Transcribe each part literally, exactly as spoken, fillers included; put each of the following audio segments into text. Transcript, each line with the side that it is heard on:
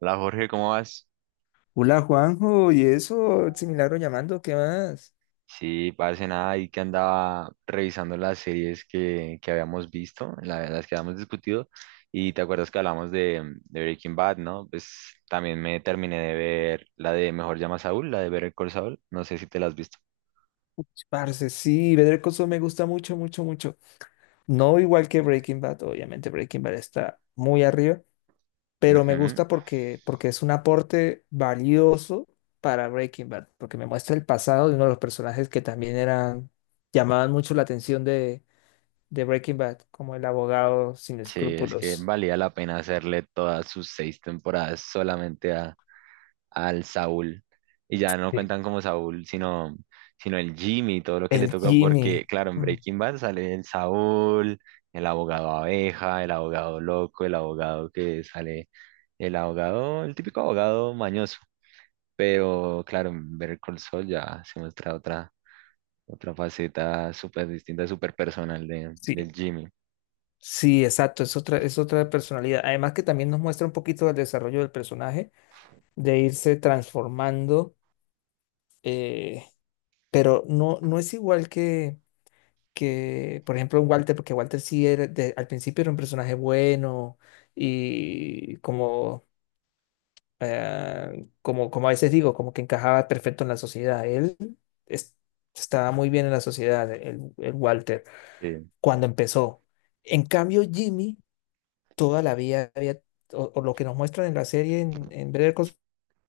right: Hola Jorge, ¿cómo vas?
left: Hola Juanjo, y eso, ese milagro llamando, ¿qué más?
right: Sí, parece nada ahí que andaba revisando las series que, que habíamos visto, la- las que habíamos discutido, y te acuerdas que hablamos de, de Breaking Bad, ¿no? Pues también me terminé de ver la de Mejor Llama a Saúl, la de Better Call Saul, no sé si te la has visto.
left: Uch, parce, sí, Better Call Saul me gusta mucho, mucho, mucho. No igual que Breaking Bad, obviamente Breaking Bad está muy arriba, pero me
right: Ujú.
left: gusta porque, porque es un aporte valioso para Breaking Bad, porque me muestra el pasado de uno de los personajes que también eran, llamaban mucho la atención de, de Breaking Bad, como el abogado sin
right: Sí, es que
left: escrúpulos.
right: valía la pena hacerle todas sus seis temporadas solamente al Saúl. Y ya no
left: Sí.
right: cuentan como Saúl, sino, sino el Jimmy y todo lo que le
left: El
right: toca, porque,
left: Jimmy.
right: claro, en
left: Mm.
right: Breaking Bad sale el Saúl, el abogado abeja, el abogado loco, el abogado que sale, el abogado, el típico abogado mañoso. Pero, claro, en Better Call Saul ya se muestra otra, otra faceta súper distinta, súper personal de,
left: Sí.
right: del Jimmy.
left: Sí, exacto, es otra, es otra personalidad. Además que también nos muestra un poquito del desarrollo del personaje, de irse transformando, eh, pero no, no es igual que, que, por ejemplo, un Walter, porque Walter sí era, de- al principio era un personaje bueno y como, eh, como, como a veces digo, como que encajaba perfecto en la sociedad. Él es- estaba muy bien en la sociedad, el, el Walter,
right: Sí.
left: cuando empezó. En cambio, Jimmy... toda la vida había, o, o lo que nos muestran en la serie en, en Better Call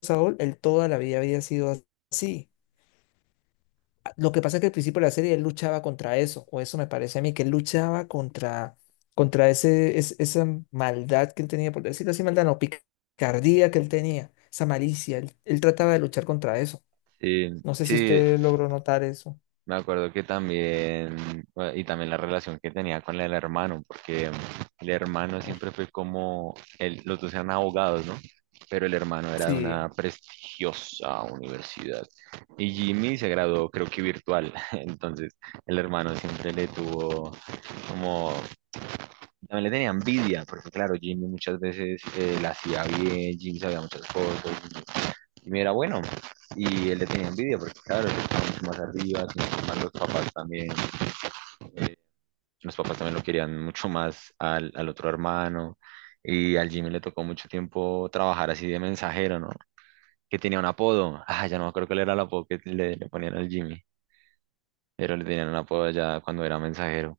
left: Saul, él toda la vida había sido así. A- Lo que pasa es que al principio de la serie él luchaba contra eso, o eso me parece a mí, que él luchaba contra, contra ese, es- esa maldad que él tenía, por decirlo así, maldad, no, picardía que él tenía, esa malicia, él, él trataba de luchar contra eso.
right: Sí,
left: No sé si
right: sí,
left: usted logró notar eso.
right: me acuerdo que también, bueno, y también la relación que tenía con el hermano, porque el hermano
left: Mm.
right: siempre fue como, el- los dos eran abogados, ¿no? Pero el hermano era de una
left: Sí.
right: prestigiosa universidad. Y Jimmy se graduó, creo que virtual. Entonces, el hermano siempre le tuvo como, también le tenía envidia, porque claro, Jimmy muchas veces eh, la hacía bien, Jimmy sabía muchas cosas, y me era bueno. Y él le tenía envidia porque, claro, él estaba mucho más arriba, sino que más los papás también, eh, los papás también lo querían mucho más al, al otro hermano. Y al Jimmy le tocó mucho tiempo trabajar así de mensajero, ¿no? Que tenía un apodo. Ah, ya no me acuerdo cuál era el apodo que le, le ponían al Jimmy, pero le tenían un apodo ya cuando era mensajero.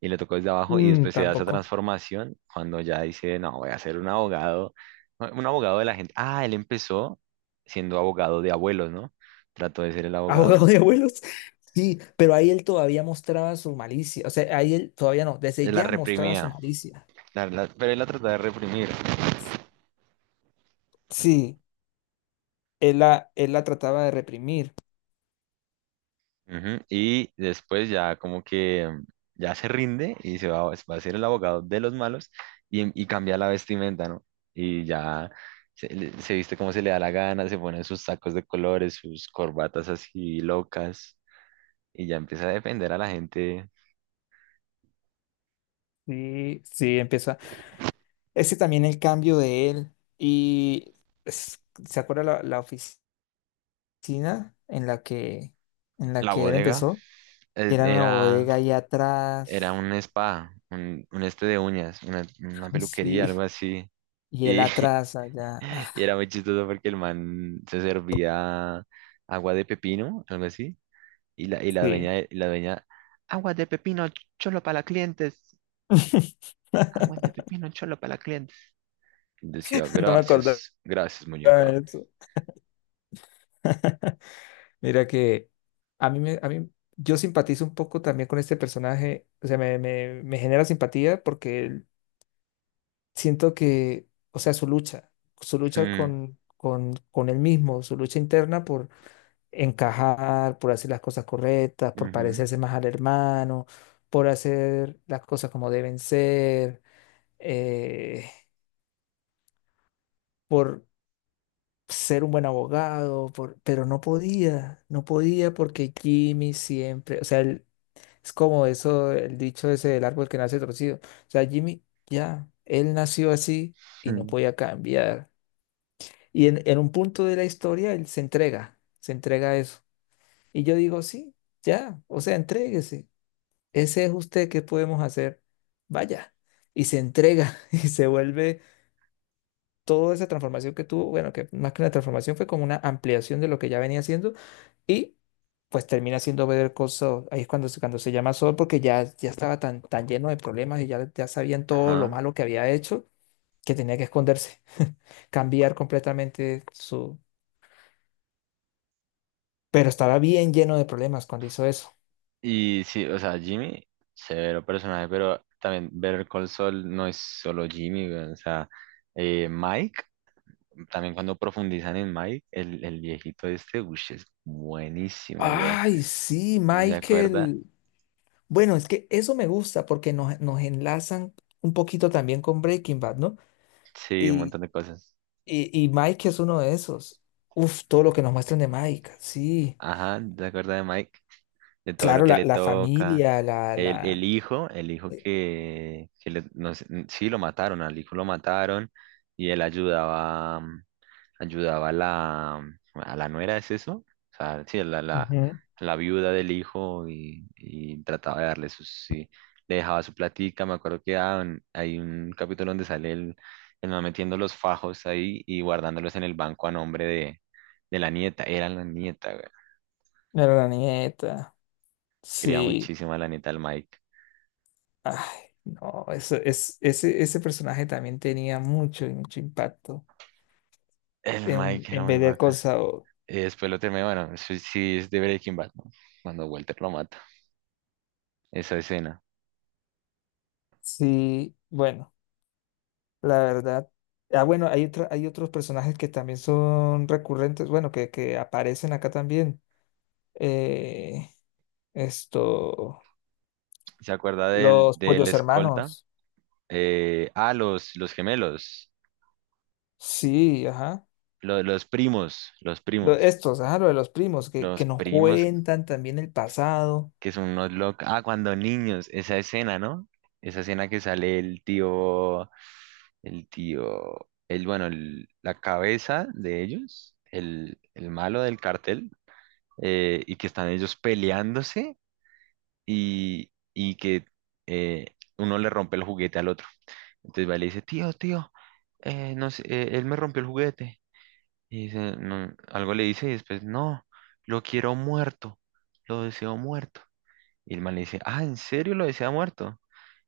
right: Y le tocó desde abajo y
left: Mm,
right: después se da esa
left: tampoco.
right: transformación cuando ya dice, no, voy a ser un abogado, un abogado de la gente. Ah, él empezó siendo abogado de abuelos, ¿no? Trató de ser el abogado,
left: Abogado
right: del-
left: de abuelos. Sí, pero ahí él todavía mostraba su malicia. O sea, ahí él todavía no, desde
right: de la
left: ya mostraba su
right: reprimía,
left: malicia.
right: la- la- pero él la trató de reprimir.
left: Sí, él la, él la trataba de reprimir.
right: Ujú. Y después ya como que mm, ya se rinde y se va, va a ser el abogado de los malos y, em- y cambia la vestimenta, ¿no? Y ya se, le- se viste como se le da la gana, se pone sus sacos de colores, sus corbatas así locas, y ya empecé a defender a la gente.
left: Sí, sí, empezó. a- Ese también el cambio de él. Y es- ¿se acuerda la, la oficina en la que, en la
right: La
left: que él
right: bodega
left: empezó?
right: eh,
left: Que era una
right: era,
left: bodega ahí
right: era
left: atrás.
right: un spa, un, un este de uñas, una, una peluquería,
left: Sí,
right: algo así.
left: y él
right: Y
left: atrás allá. Ah,
right: y era muy chistoso porque el man se servía agua de pepino, algo así. Y la, y la
left: sí.
right: dueña, y la dueña, agua de pepino, cholo para las clientes. Agua de pepino, cholo para las clientes. Y decía,
left: No me acordaba
right: gracias, gracias, muñeca.
left: de eso. Mira que a mí, me, a mí, yo simpatizo un poco también con este personaje, o sea, me, me, me genera simpatía porque siento que, o sea, su lucha, su lucha
right: Mm,
left: con, con, con él mismo, su lucha interna por encajar, por hacer las cosas correctas, por
right: ujú,
left: parecerse más al hermano, por hacer las cosas como deben ser, eh, por ser un buen abogado, por- pero no podía, no podía porque Jimmy siempre, o sea, él... Es como eso, el dicho ese del árbol que nace torcido. O sea, Jimmy, ya, él nació así y no
right: mm,
left: podía cambiar. Y en, en un punto de la historia, él se entrega, se entrega a eso. Y yo digo, sí, ya, o sea, entréguese. Ese es usted, ¿qué podemos hacer? Vaya. Y se entrega y se vuelve toda esa transformación que tuvo, bueno, que más que una transformación fue como una ampliación de lo que ya venía haciendo y pues termina siendo Better Call Saul. Ahí es cuando, se- cuando se llama Saul porque ya, ya estaba tan, tan lleno de problemas y ya, ya sabían todo lo
right: ajá".
left: malo que había hecho, que tenía que esconderse, cambiar completamente su... Pero estaba bien lleno de problemas cuando hizo eso.
right: Y sí, o sea, Jimmy, severo personaje, pero también ver Call Saul no es solo Jimmy, weón. O sea, eh, Mike, también cuando profundizan en Mike, el, el viejito este, uy, es buenísimo, weón.
left: Ay, sí,
right: ¿Se acuerda?
left: Michael. Bueno, es que eso me gusta porque nos, nos enlazan un poquito también con Breaking Bad, ¿no?
right: Sí, un
left: Y,
right: montón de cosas.
left: y, y Mike es uno de esos. Uf, todo lo que nos muestran de Mike, sí.
right: Ajá, ¿se acuerda de Mike? De todo lo
left: Claro,
right: que
left: la,
right: le
left: la
right: toca.
left: familia, la,
right: El, el
left: la...
right: hijo, el hijo
left: Ujú.
right: que, que le- no sé, sí, lo mataron, al hijo lo mataron y él ayudaba. Mm, ayudaba a la, a la nuera, ¿es eso? O sea, sí, a la, la, a la viuda del hijo y, y trataba de darle sus, sí, le dejaba su platica, me acuerdo que ah, en- hay un capítulo donde sale el, el man metiendo los fajos ahí y guardándolos en el banco a nombre de, de la nieta, era la nieta, güey.
left: Era la nieta.
right: Quería
left: Sí.
right: muchísimo a la nieta del Mike.
left: Ay, no, eso, es, ese, ese personaje también tenía mucho, mucho impacto
right: El
left: en,
right: Mike era
left: en
right: muy
left: Better Call
right: bacán.
left: Saul.
right: Y después lo terminé, bueno, eso sí es de Breaking Bad, ¿no? Cuando Walter lo mata, esa escena.
left: Sí, bueno, la verdad. Ah, bueno, hay otra- hay otros personajes que también son recurrentes, bueno, que, que aparecen acá también. Eh, esto,
right: ¿Se acuerda del,
left: los
right: del
left: pollos
right: escolta?
left: hermanos.
right: Eh, ah, los, los gemelos,
left: Sí, ajá.
right: lo- los primos, los
left: Lo-
right: primos,
left: estos, ajá, lo de los primos, que,
right: los
left: que nos
right: primos
left: cuentan también el pasado.
right: que son unos locos. Ah, cuando niños, esa escena, ¿no? Esa escena que sale el tío, el tío, el, bueno, el- la cabeza de ellos, el, el malo del cartel, eh, y que están ellos peleándose y, y que eh, uno le rompe el juguete al otro. Entonces va y le dice, tío, tío, eh, no sé, eh, él me rompió el juguete. Y dice, no, algo le dice y después, no, lo quiero muerto, lo deseo muerto. Y el man le dice, ah, ¿en serio lo desea muerto?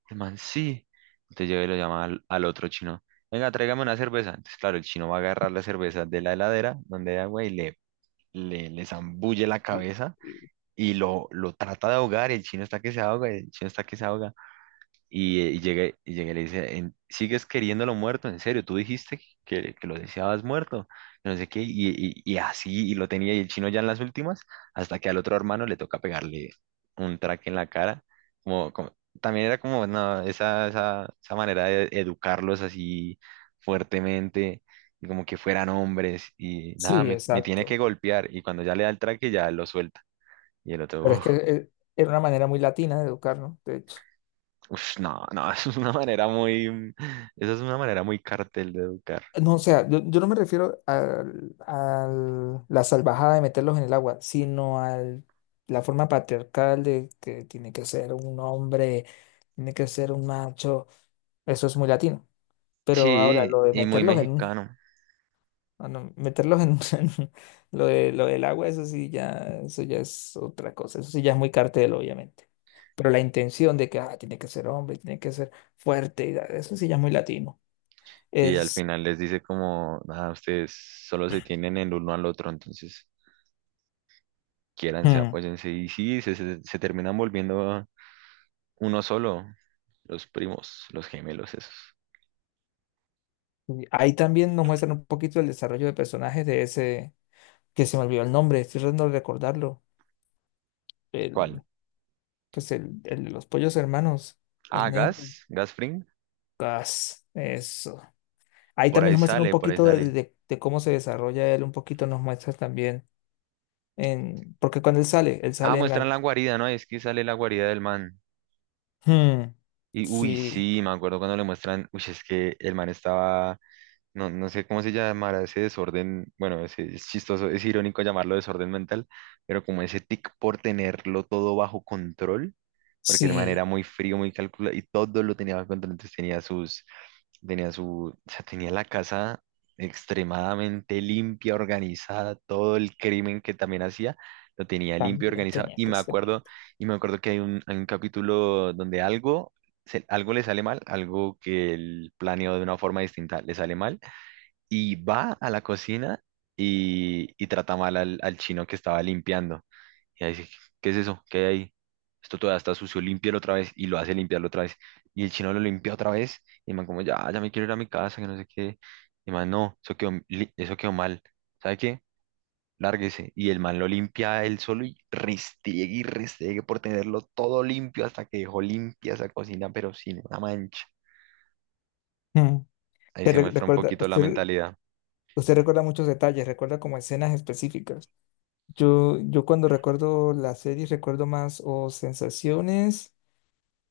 right: El man, sí. Entonces llega y lo llama al, al otro chino, venga, tráigame una cerveza. Entonces, claro, el chino va a agarrar la cerveza de la heladera donde hay agua y le, le, le zambulle la
left: Sí.
right: cabeza y lo, lo trata de ahogar. Y el chino está que se ahoga, el chino está que se ahoga. Y, eh, y llegué, y llegué y le dice, "En- ¿sigues queriéndolo muerto? ¿En serio? ¿Tú dijiste que, que lo deseabas muerto? Que no sé qué". Y, y- y así, y lo tenía, y el chino ya en las últimas, hasta que al otro hermano le toca pegarle un traque en la cara. Como, como- también era como, no, esa, esa, esa manera de educarlos así fuertemente, y como que fueran hombres. Y nada,
left: Sí,
right: me, me tiene que
left: exacto.
right: golpear. Y cuando ya le da el traque, ya lo suelta. Y el
left: Pero es
right: otro,
left: que eh, era una manera muy latina de educarnos, de hecho.
right: uf, no, no, es una manera muy, esa es una manera muy cartel de educar.
left: No, o sea, yo, yo no me refiero al- a la salvajada de meterlos en el agua, sino a la forma patriarcal de que tiene que ser un hombre, tiene que ser un macho. Eso es muy latino. Pero ahora
right: Sí,
left: lo de
right: y muy
left: meterlos en un...
right: mexicano.
left: Ah, no, meterlos en, en lo de, lo del agua, eso sí ya, eso ya es otra cosa, eso sí ya es muy cartel, obviamente. Pero la intención de que ah, tiene que ser hombre, tiene que ser fuerte, y da- eso sí ya es muy latino.
right: Sí, al
left: Es...
right: final les dice como, nada, ustedes solo se tienen el uno al otro, entonces quiéranse,
left: Hmm,
right: apóyense. Y sí, se, se, se terminan volviendo uno solo, los primos, los gemelos esos.
left: y ahí también nos muestran un poquito el desarrollo de personajes de ese, que se me olvidó el nombre, estoy tratando de recordarlo.
right: ¿Cuál?
left: El, pues el, el de los pollos hermanos,
right: Ah,
left: el negro.
right: Gas, Gas Fring.
left: Gas, eso. Ahí
right: Por
left: también
right: ahí
left: nos muestran un
right: sale, por ahí
left: poquito de,
right: sale.
left: de de cómo se desarrolla él, un poquito nos muestra también. En, porque cuando él sale, él
right: Ah,
left: sale en la...
right: muestran la guarida, ¿no? Es que sale la guarida del man.
left: Hmm,
right: Y uy,
left: sí,
right: sí, me acuerdo cuando le muestran, uy, es que el man estaba. No, no sé cómo se llamará ese desorden, bueno, ese- es, chistoso, es irónico llamarlo desorden mental, pero como ese tic por tenerlo todo bajo control, porque el man era
left: sí,
right: muy frío, muy calculado y todo lo tenía bajo control, entonces tenía sus, tenía su, o sea, tenía la casa extremadamente limpia, organizada, todo el crimen que también hacía, lo tenía limpio,
left: también
right: organizado,
left: tenía
right: y
left: que
right: me
left: ser.
right: acuerdo, y me acuerdo que hay un, hay un capítulo donde algo, se- algo le sale mal, algo que él planeó de una forma distinta le sale mal y va a la cocina y, y trata mal al, al chino que estaba limpiando. Y ahí dice, ¿qué es eso? ¿Qué hay ahí? Esto todavía está sucio, límpialo otra vez. Y lo hace limpiarlo otra vez. Y el chino lo limpia otra vez. Y el man como, ya, ya me quiero ir a mi casa, que no sé qué. Y el man, no, eso quedó, li- eso quedó mal. ¿Sabe qué? Lárguese. Y el man lo limpia él solo y restiegue y restiegue por tenerlo todo limpio hasta que dejó limpia esa cocina, pero sin una mancha.
left: Hmm,
right: Ahí
left: te
right: se
left: re-
right: muestra un
left: recuerda,
right: poquito la
left: usted,
right: mentalidad.
left: usted recuerda muchos detalles, recuerda como escenas específicas. Yo, yo cuando recuerdo las series recuerdo más o sensaciones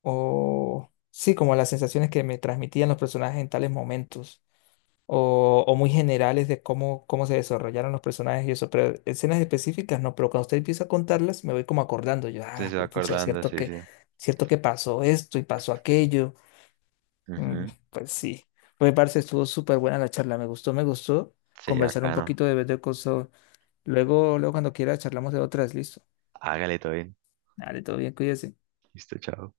left: o... Sí, como las sensaciones que me transmitían los personajes en tales momentos. O, o muy generales de cómo, cómo se desarrollaron los personajes y eso, pero escenas específicas no, pero cuando usted empieza a contarlas me voy como acordando, yo,
right: Entonces
left: ah,
right: se va
left: güey, pucha,
right: acordando,
left: cierto
right: sí,
left: que,
right: sí.
left: cierto que pasó esto y pasó aquello. Mm,
right: Ujú.
left: pues sí, pues parce, estuvo súper buena la charla, me gustó, me gustó
right: Sí,
left: conversar un
right: bacano.
left: poquito de vez de cosas, luego, luego cuando quiera charlamos de otras, listo,
right: Hágale todo bien.
left: dale, todo bien, cuídese.
right: Listo, chao.